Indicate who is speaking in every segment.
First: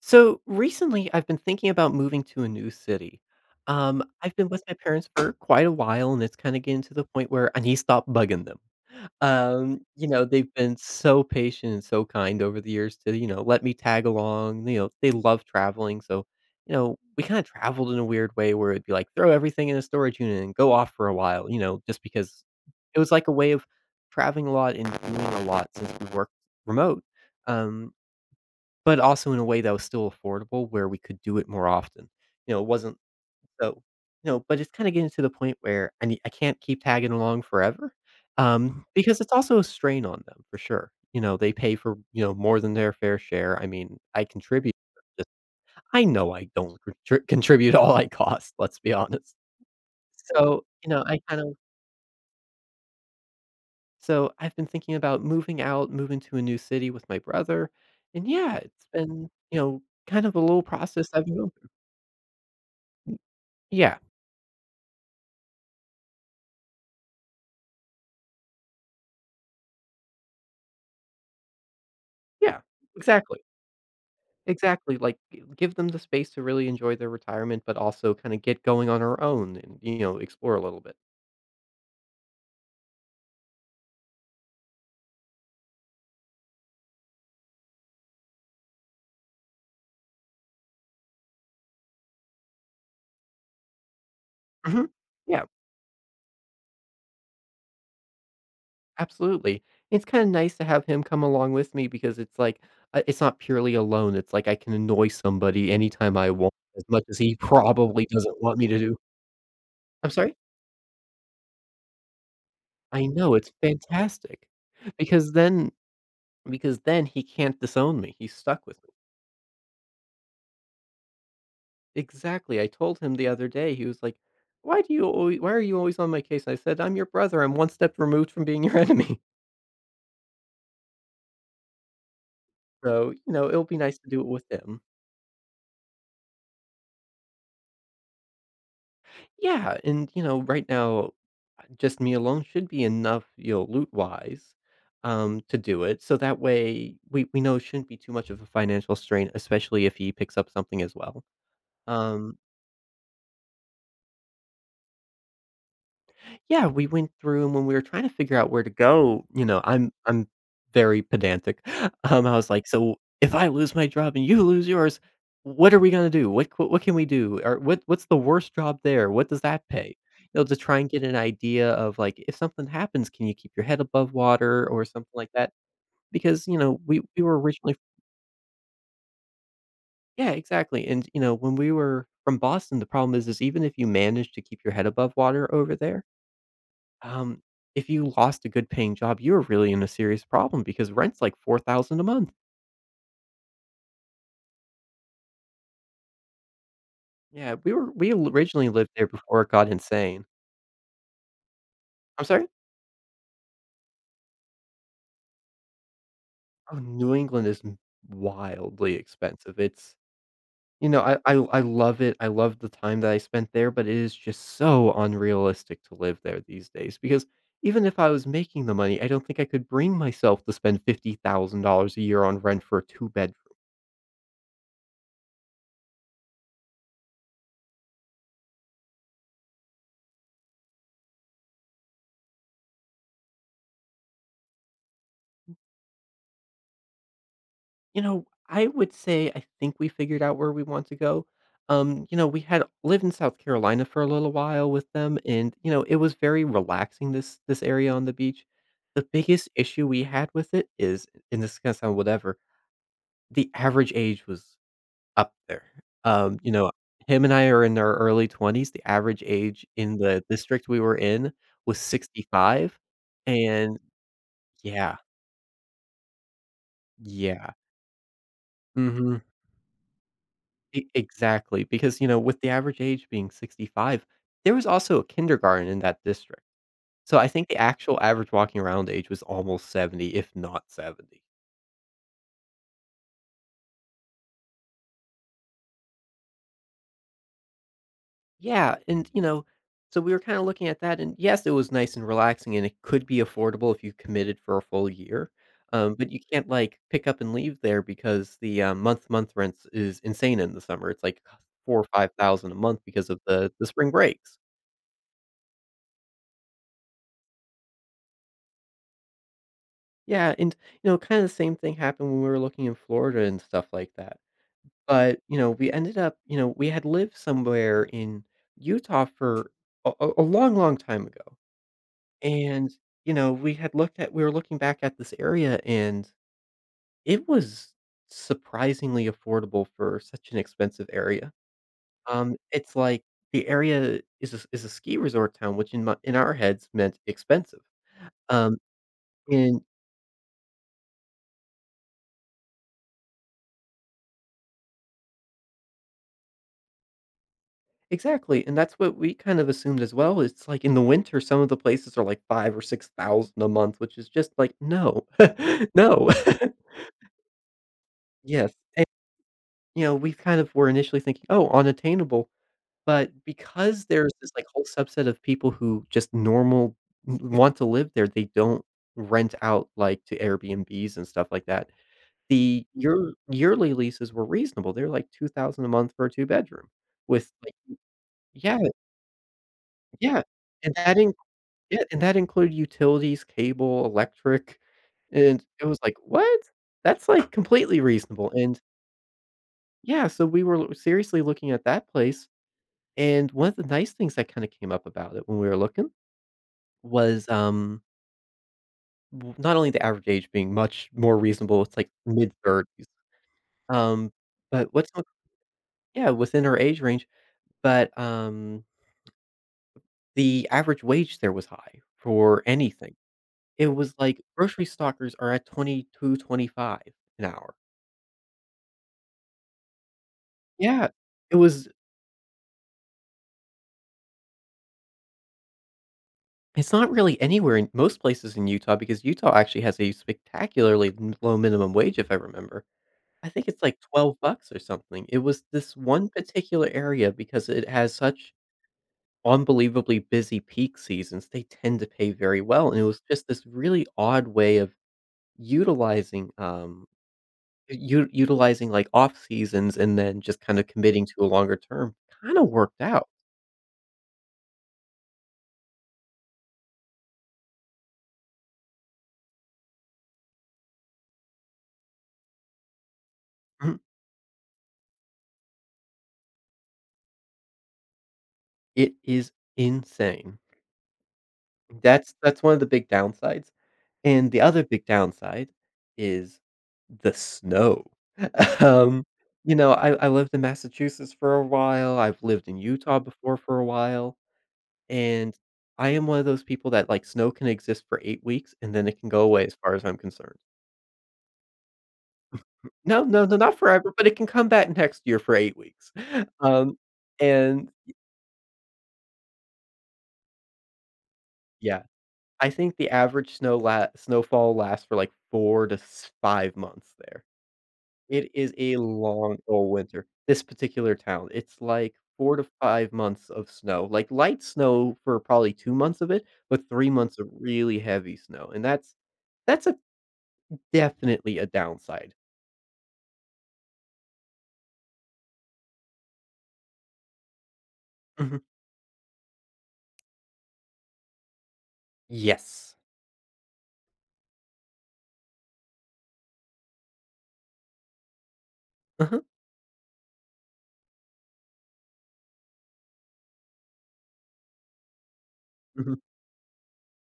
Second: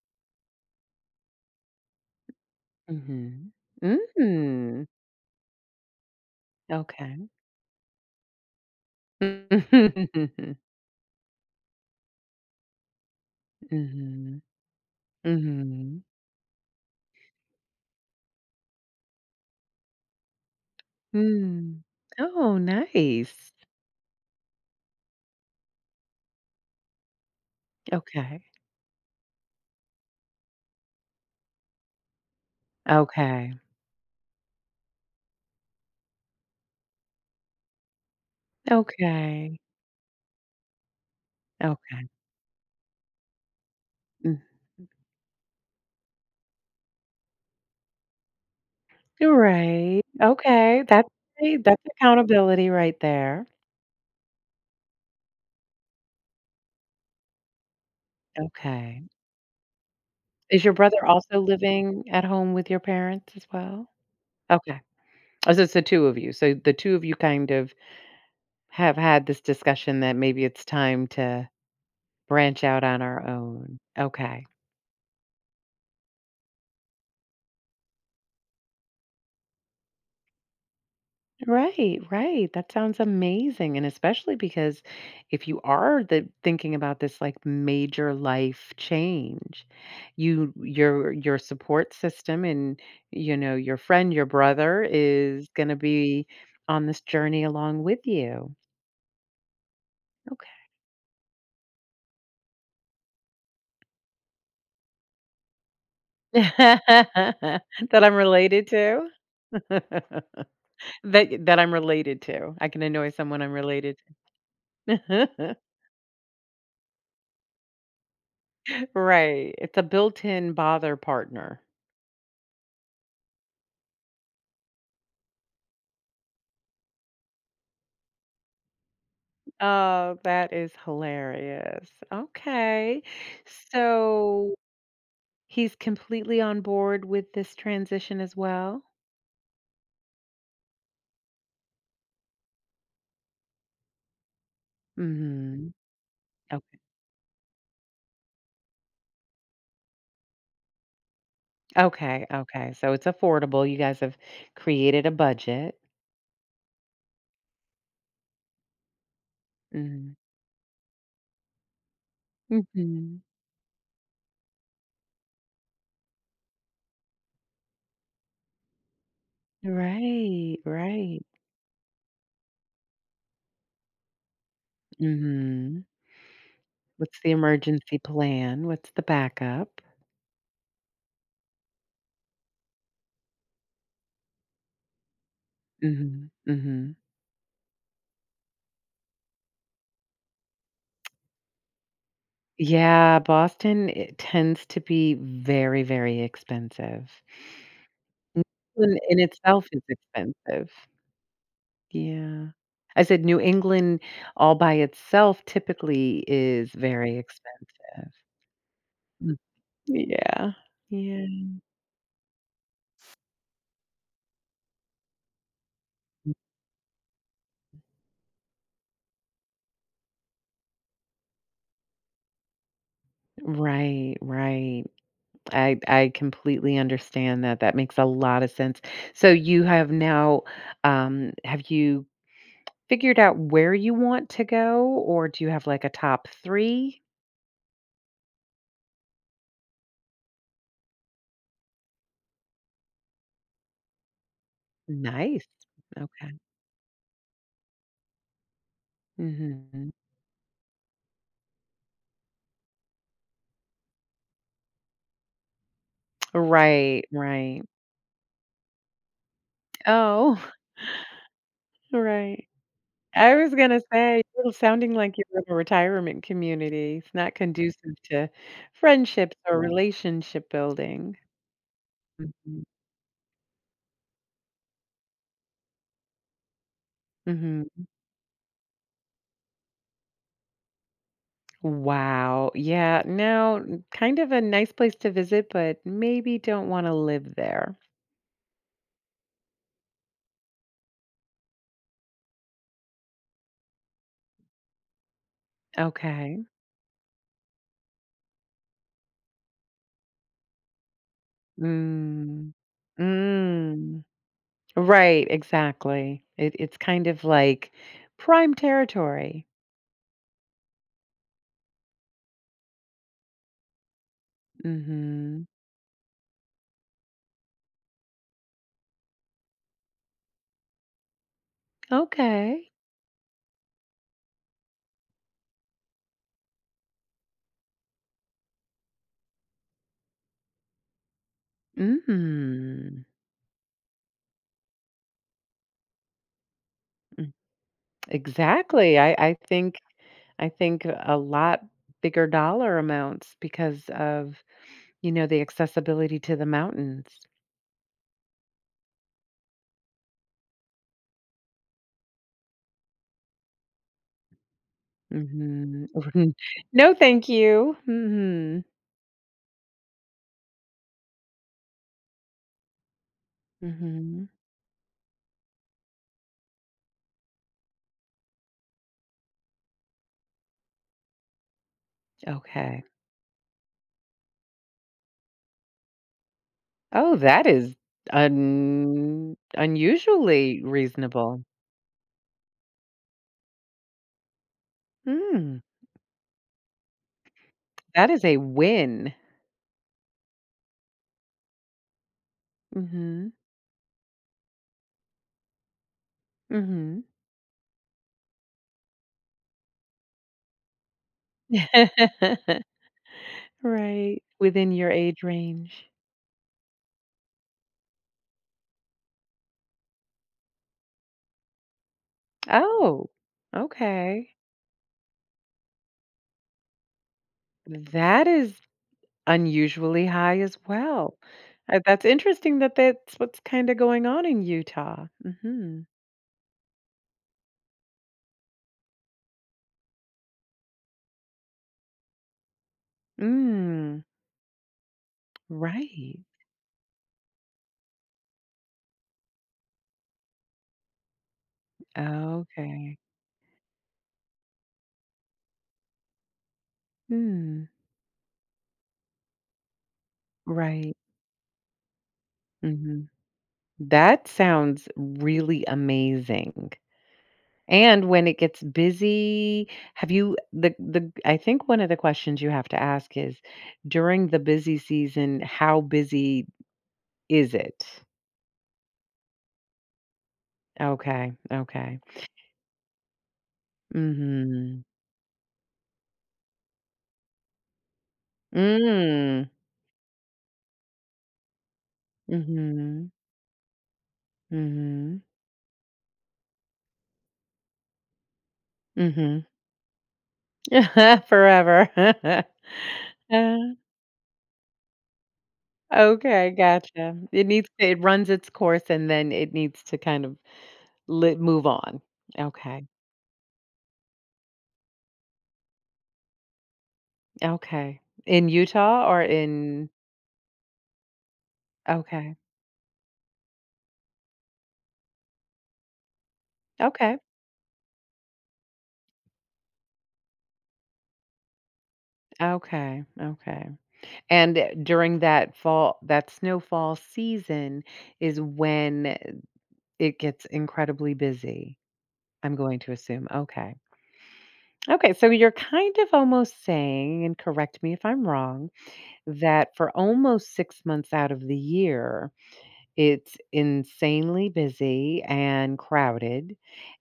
Speaker 1: So recently, I've been thinking about moving to a new city.
Speaker 2: Mhm.
Speaker 1: I've been with my
Speaker 2: Mm.
Speaker 1: parents for quite a while, and it's kind of getting to the
Speaker 2: Okay.
Speaker 1: point where I need to stop bugging them. They've been so patient and so kind over the years to, let me tag
Speaker 2: Mhm.
Speaker 1: along. They love traveling.
Speaker 2: Mhm.
Speaker 1: So, we kind of traveled in a weird way where it'd be like throw everything in a storage unit and go off for a while,
Speaker 2: Mm.
Speaker 1: just because
Speaker 2: Oh,
Speaker 1: it was like a way
Speaker 2: nice.
Speaker 1: of traveling a lot and doing a lot since we worked remote. Um,
Speaker 2: Okay.
Speaker 1: but also in a way that was still affordable where we could do it more often. It wasn't
Speaker 2: Okay.
Speaker 1: so, but it's kinda getting to the point where I can't keep tagging along forever, because it's
Speaker 2: Okay.
Speaker 1: also a strain on them for sure. They pay for,
Speaker 2: Okay.
Speaker 1: more than their fair share. I mean, I
Speaker 2: Mm.
Speaker 1: contribute, but I know I don't contribute all I cost, let's be honest.
Speaker 2: Right.
Speaker 1: So,
Speaker 2: Okay.
Speaker 1: you know,
Speaker 2: That's
Speaker 1: I kind of
Speaker 2: great. That's accountability right there.
Speaker 1: so I've been thinking about moving out, moving to a new city with my brother, and yeah, it's
Speaker 2: Okay.
Speaker 1: been, kind of a little
Speaker 2: Is your brother
Speaker 1: process I've been
Speaker 2: also
Speaker 1: going through.
Speaker 2: living at home with your parents as well?
Speaker 1: Yeah,
Speaker 2: Okay. Oh, so it's the two of you. So the two of you kind of have had this discussion that maybe it's time to
Speaker 1: yeah,
Speaker 2: branch out on our
Speaker 1: exactly,
Speaker 2: own. Okay.
Speaker 1: exactly, like, g give them the space to really enjoy their retirement, but also kinda get going on our own and, explore a little bit.
Speaker 2: Right, right. That sounds amazing. And especially because if you are the thinking about this like major life change, your support system and you know, your friend, your brother
Speaker 1: Mhm. Yeah,
Speaker 2: is gonna be on this journey along with you.
Speaker 1: absolutely. It's kinda
Speaker 2: Okay.
Speaker 1: nice to have him come along with me because it's like, it's not purely alone, it's like I can annoy somebody anytime I want as much as he
Speaker 2: That
Speaker 1: probably
Speaker 2: I'm
Speaker 1: doesn't want
Speaker 2: related
Speaker 1: me to do.
Speaker 2: to?
Speaker 1: I'm sorry?
Speaker 2: That I'm related to. I can
Speaker 1: I
Speaker 2: annoy
Speaker 1: know,
Speaker 2: someone I'm
Speaker 1: it's
Speaker 2: related
Speaker 1: fantastic, because
Speaker 2: to.
Speaker 1: then he can't disown me, he's stuck with me.
Speaker 2: Right. It's a built-in bother partner.
Speaker 1: Exactly, I told him the other day, he was like, "Why do you alway why are you always on my case?" I said, "I'm your brother, I'm one step removed from being your enemy."
Speaker 2: Oh, that is hilarious. Okay.
Speaker 1: So, it'll be nice to do it with
Speaker 2: So
Speaker 1: him.
Speaker 2: he's completely on board with this transition as well?
Speaker 1: Yeah, and, right now, just me alone should be enough, loot-wise, to
Speaker 2: Mhm.
Speaker 1: do it, so that
Speaker 2: Okay.
Speaker 1: way we know it shouldn't be too much of a financial strain, especially if he picks up something as well.
Speaker 2: Okay,
Speaker 1: Um
Speaker 2: okay. So it's affordable. You guys have created a budget.
Speaker 1: Yeah, we went through, and when we were trying to figure out where to go, I'm
Speaker 2: Mhm.
Speaker 1: I'm very pedantic. I was like, "So
Speaker 2: Mhm.
Speaker 1: if I lose my job and you lose yours, what are we gonna do? What can we do? Or what's the worst job there? What does that pay?" You know, to
Speaker 2: Right,
Speaker 1: try and get an
Speaker 2: right.
Speaker 1: idea of like if something happens, can you keep your head above water or something like that?
Speaker 2: Mhm.
Speaker 1: Because, we
Speaker 2: What's
Speaker 1: we
Speaker 2: the
Speaker 1: were originally.
Speaker 2: emergency plan? What's the backup?
Speaker 1: Yeah, exactly. And, when we were from Boston, the problem is even if you manage to keep your head above water over there,
Speaker 2: Mhm, mhm.
Speaker 1: Um, if you lost a good paying job, you were really in a serious problem because rent's like 4,000 a month.
Speaker 2: Yeah, Boston, it tends to be very, very expensive.
Speaker 1: Yeah, we were we l-
Speaker 2: New
Speaker 1: originally lived
Speaker 2: England
Speaker 1: there
Speaker 2: in
Speaker 1: before it
Speaker 2: itself
Speaker 1: got
Speaker 2: is
Speaker 1: insane.
Speaker 2: expensive.
Speaker 1: I'm
Speaker 2: Yeah.
Speaker 1: sorry?
Speaker 2: I said New England all by itself typically is
Speaker 1: Oh, New
Speaker 2: very
Speaker 1: England is m
Speaker 2: expensive.
Speaker 1: wildly
Speaker 2: Mm.
Speaker 1: expensive.
Speaker 2: Yeah.
Speaker 1: You know, I
Speaker 2: Yeah.
Speaker 1: I I love it. I love the time that I spent there, but it is just so unrealistic to live there these days because even if I was making the money, I don't think I could bring myself to spend $50,000 a year on rent for a 2 bedroom.
Speaker 2: Right, right. I completely understand that. That makes a lot of sense. So you have now, have you figured out where you want to go, or do you have like a top three?
Speaker 1: You know, I would say I think we figured out where we want to go. We had lived in South Carolina for a little while with them,
Speaker 2: Nice.
Speaker 1: and it was
Speaker 2: Okay.
Speaker 1: very relaxing. This area on the beach. The biggest issue
Speaker 2: Mhm.
Speaker 1: we had with it is, and this is gonna sound whatever, the average age was up there. Um, you know,
Speaker 2: Right,
Speaker 1: Him and I
Speaker 2: right.
Speaker 1: are in our early 20s. The average age in the
Speaker 2: Oh,
Speaker 1: district we were in was
Speaker 2: right.
Speaker 1: 65,
Speaker 2: I was
Speaker 1: and
Speaker 2: gonna say, you're sounding
Speaker 1: yeah,
Speaker 2: like you're in a retirement community. It's not
Speaker 1: yeah,
Speaker 2: conducive to
Speaker 1: mhm.
Speaker 2: friendships or relationship
Speaker 1: E
Speaker 2: building.
Speaker 1: Exactly, because, with the
Speaker 2: Mhm.
Speaker 1: average age being 65, there was also a kindergarten in that district. So I think the
Speaker 2: Mhm.
Speaker 1: actual average walking around age was almost 70, if not 70.
Speaker 2: Wow. Yeah, now, kind of a nice place to visit, but maybe don't wanna live there.
Speaker 1: Yeah, and, so we were kinda looking at that, and yes, it was nice and relaxing, and it could be affordable if you committed for a full year, but you
Speaker 2: Okay.
Speaker 1: can't, like, pick up and leave there because the, month rents is insane in the summer. It's like 4 or
Speaker 2: Mm.
Speaker 1: 5,000 a month because of the spring
Speaker 2: Mm.
Speaker 1: breaks.
Speaker 2: Right, exactly. It's kind of like prime territory.
Speaker 1: Yeah, and, kinda the same thing happened when we were looking in Florida and stuff like that, but,
Speaker 2: Mhm.
Speaker 1: we had lived somewhere in Utah for a long, long time ago, and,
Speaker 2: Okay.
Speaker 1: we were looking back at this area, and it was surprisingly affordable for such an expensive area. It's like
Speaker 2: Mhm.
Speaker 1: the area is a ski resort town, which in our heads meant
Speaker 2: Mm.
Speaker 1: expensive. Um,
Speaker 2: Exactly. I I
Speaker 1: and
Speaker 2: think I think a lot bigger dollar amounts because of, the accessibility to the mountains.
Speaker 1: Exactly, and that's what we kind of assumed as well. It's like in the winter, some of the places are like 5 or 6,000 a month, which is just like, no,
Speaker 2: Mhm.
Speaker 1: no.
Speaker 2: No, thank you.
Speaker 1: Yes,
Speaker 2: Mhm.
Speaker 1: and, we kind of were initially thinking, "Oh, unattainable," but because there's
Speaker 2: Mhm.
Speaker 1: this, like, whole subset of people who just normal w want to live there, they don't rent out, like, to Airbnbs and stuff like that. The
Speaker 2: Okay.
Speaker 1: yearly leases were reasonable. They're like 2,000 a month for a two-bedroom
Speaker 2: Oh,
Speaker 1: with,
Speaker 2: that
Speaker 1: like,
Speaker 2: is
Speaker 1: yeah,
Speaker 2: un
Speaker 1: yeah,
Speaker 2: unusually
Speaker 1: and that
Speaker 2: reasonable.
Speaker 1: Yeah, and that included utilities, cable, electric, and
Speaker 2: Mm.
Speaker 1: it was like, "What? That's, like, completely
Speaker 2: That is
Speaker 1: reasonable,"
Speaker 2: a
Speaker 1: and
Speaker 2: win.
Speaker 1: yeah, so we were seriously looking at that place, and
Speaker 2: Mhm.
Speaker 1: one of the nice things that kinda came up about it when we were looking
Speaker 2: Mhm.
Speaker 1: was, w not only the average age being much more reasonable, it's, like, mid-30s, um,
Speaker 2: Right. Within
Speaker 1: but
Speaker 2: your
Speaker 1: what's not
Speaker 2: age range.
Speaker 1: yeah, within our age range, but, the average wage there was high for anything.
Speaker 2: Oh,
Speaker 1: It was like
Speaker 2: okay.
Speaker 1: grocery stockers are at 22, 25 an hour.
Speaker 2: That is unusually high as
Speaker 1: Yeah,
Speaker 2: well.
Speaker 1: it was
Speaker 2: That's interesting that that's what's kinda going on in Utah. Mhm.
Speaker 1: it's not really anywhere in most places in Utah because Utah actually has a spectacularly n low minimum wage, if I remember. I think it's like
Speaker 2: Mm,
Speaker 1: 12 bucks or something. It was this one
Speaker 2: right.
Speaker 1: particular area because it has such unbelievably busy peak seasons, they tend to pay very well, and it
Speaker 2: Okay.
Speaker 1: was just this really odd way of utilizing, um,
Speaker 2: Hmm,
Speaker 1: utilizing, like, off seasons and then just kinda
Speaker 2: right.
Speaker 1: committing to a longer term. Kinda worked out.
Speaker 2: Mhm. That sounds really amazing. And when it gets busy, have you the I think one of the questions you have to ask is
Speaker 1: Mhm.
Speaker 2: during the busy season, how busy is it?
Speaker 1: It is insane.
Speaker 2: Okay, okay.
Speaker 1: That's one of the big downsides, and the other
Speaker 2: Mhm.
Speaker 1: big downside is the snow. Um,
Speaker 2: Mm.
Speaker 1: I lived in Massachusetts for a while, I've lived in Utah
Speaker 2: Mhm.
Speaker 1: before for a while,
Speaker 2: Mhm.
Speaker 1: and I am one of those people that, like, snow can exist for 8 weeks, and then it can go
Speaker 2: Mhm.
Speaker 1: away as far as I'm concerned.
Speaker 2: Forever.
Speaker 1: No, no, no,
Speaker 2: Uh,
Speaker 1: not forever, but it can come back next year for 8 weeks.
Speaker 2: okay,
Speaker 1: Um,
Speaker 2: gotcha. It needs
Speaker 1: and
Speaker 2: to it runs its course, and then it needs to kind of move
Speaker 1: yeah,
Speaker 2: on.
Speaker 1: I think
Speaker 2: Okay.
Speaker 1: the average snowfall lasts for, like, 4 to s 5 months there.
Speaker 2: Okay.
Speaker 1: It
Speaker 2: In
Speaker 1: is a
Speaker 2: Utah. Or
Speaker 1: long old
Speaker 2: in
Speaker 1: winter. This particular town, it's like 4
Speaker 2: Okay.
Speaker 1: to 5 months of snow, like, light snow for probably 2 months of it, but 3
Speaker 2: Okay.
Speaker 1: months of really heavy snow, and that's a definitely a downside.
Speaker 2: Okay, okay. And, during that snowfall season
Speaker 1: Mhm.
Speaker 2: is when it gets incredibly busy, I'm
Speaker 1: Yes.
Speaker 2: going to assume, okay. Okay, so you're kind of almost saying, and correct me if I'm wrong,
Speaker 1: Uh-huh,
Speaker 2: that for almost 6 months out of the year, it's insanely busy and
Speaker 1: mhm.
Speaker 2: crowded,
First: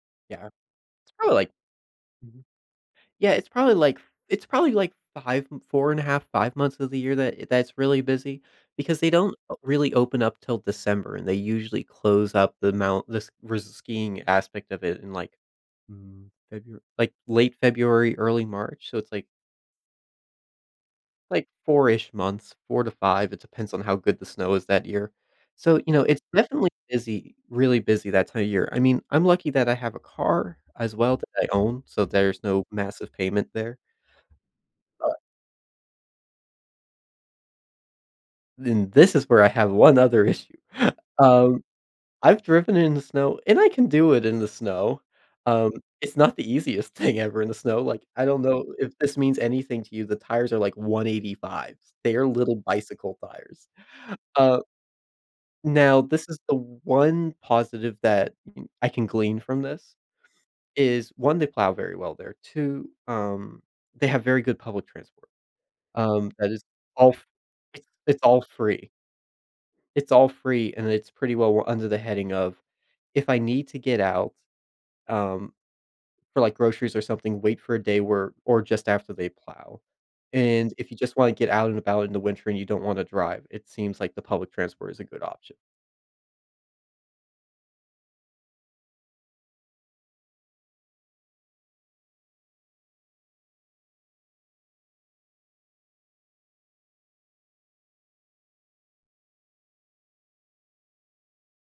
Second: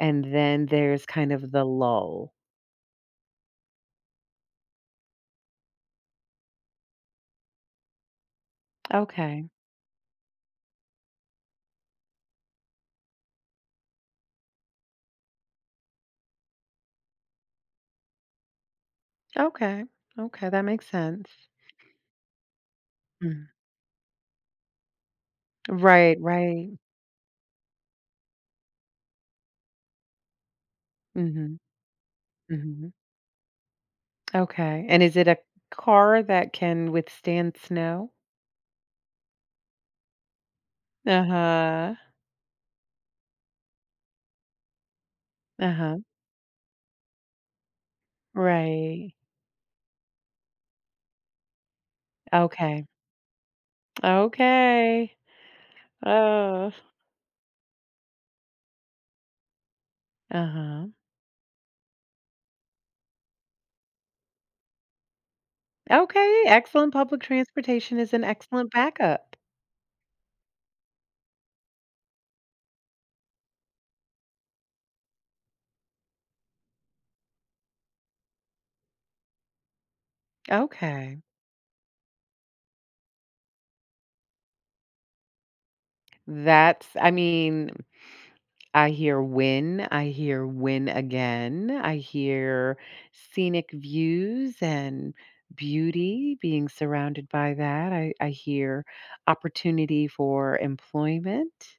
Speaker 2: and
Speaker 1: Yeah.
Speaker 2: then there's
Speaker 1: It's
Speaker 2: kind
Speaker 1: probably
Speaker 2: of
Speaker 1: like
Speaker 2: the lull.
Speaker 1: Yeah, it's probably like it's probably like 5 four and a half, 5 months of the year that that's really busy because they don't
Speaker 2: Okay,
Speaker 1: o really open up till December, and they usually close up the mount this skiing aspect of it in, like, February, like, late February, early March, so it's like
Speaker 2: okay, okay, that makes sense.
Speaker 1: like 4-ish months, 4 to 5, it
Speaker 2: Mm.
Speaker 1: depends on how good the snow is that year. So,
Speaker 2: Right,
Speaker 1: it's
Speaker 2: right.
Speaker 1: definitely busy, really busy that time of year. I mean, I'm lucky that I have a car as well that I
Speaker 2: Mhm.
Speaker 1: own, so there's no
Speaker 2: Mhm.
Speaker 1: massive payment there.
Speaker 2: Okay, and is it a car that can withstand snow?
Speaker 1: Then this is where I have one other issue. Um,
Speaker 2: Uh-huh.
Speaker 1: I've driven in the snow, and I can do it in the snow. Um,
Speaker 2: Uh-huh.
Speaker 1: it's not the easiest thing ever in the snow. Like, I don't know if
Speaker 2: Right.
Speaker 1: this means anything to you. The tires are like 185s. They are little
Speaker 2: Okay.
Speaker 1: bicycle tires. Uh,
Speaker 2: Okay.
Speaker 1: Now, this is the
Speaker 2: Oh.
Speaker 1: one positive that I can glean from this
Speaker 2: Uh-huh.
Speaker 1: is one, they plow very well there. Two, they have very good public transport.
Speaker 2: Okay,
Speaker 1: That is
Speaker 2: excellent
Speaker 1: all.
Speaker 2: public
Speaker 1: It's,
Speaker 2: transportation is
Speaker 1: it's
Speaker 2: an
Speaker 1: all
Speaker 2: excellent
Speaker 1: free.
Speaker 2: backup.
Speaker 1: It's all free, and it's pretty well under the heading of, "If I need to get out, um, for, like, groceries or something, wait for a day where or just after they plow." And if you just
Speaker 2: Okay.
Speaker 1: wanna get out and about in the winter and you don't wanna drive, it seems like the public transport is a good option.
Speaker 2: That's I mean, I hear win again, I hear scenic views and beauty, being surrounded by that. I hear opportunity for employment.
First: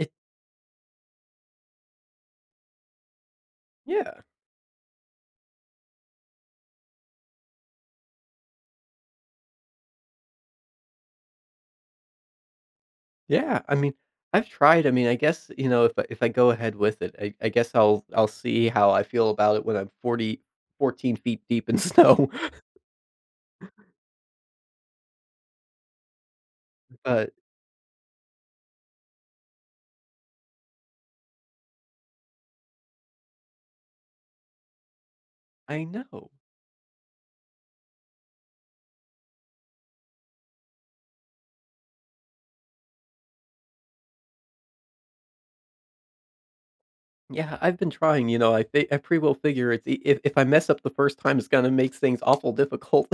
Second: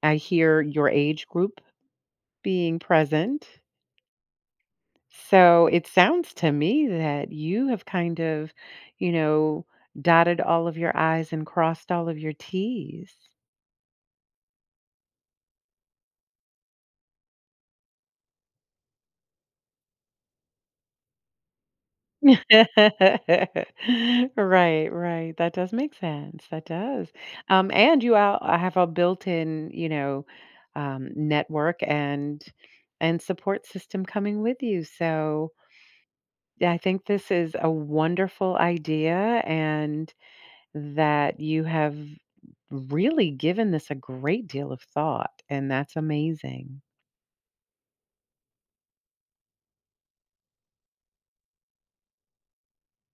Speaker 1: It
Speaker 2: I hear your age group being present.
Speaker 1: Yeah,
Speaker 2: So it sounds to me that you have kind of, you know, dotted all of your I's and crossed all of your T's.
Speaker 1: yeah, I mean, I've tried, I mean, I guess, if I go ahead with it, I guess I'll see how I feel about it when I'm forty fourteen feet deep in snow,
Speaker 2: Right, right. That does make sense. That does.
Speaker 1: but
Speaker 2: And you out I have a built-in, network and support system coming with you. So
Speaker 1: I know.
Speaker 2: yeah, I think this is a wonderful idea and that you have really given this a great deal of thought, and that's amazing.
Speaker 1: Yeah, I've been trying, I pretty well figure it's I if I mess up the first time, it's gonna make things awful difficult.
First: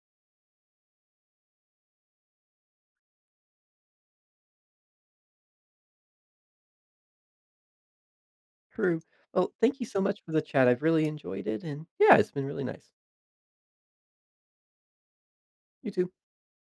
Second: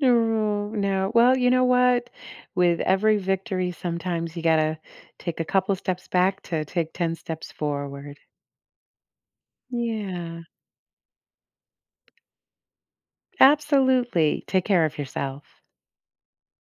Speaker 2: No, no. Well, you know what? With every victory, sometimes you gotta take a couple steps back to take 10 steps forward.
Speaker 1: True. Well, thank you so much for
Speaker 2: Yeah,
Speaker 1: the chat, I've really enjoyed it, and yeah, it's been really nice.
Speaker 2: absolutely. Take care of yourself.
Speaker 1: You too.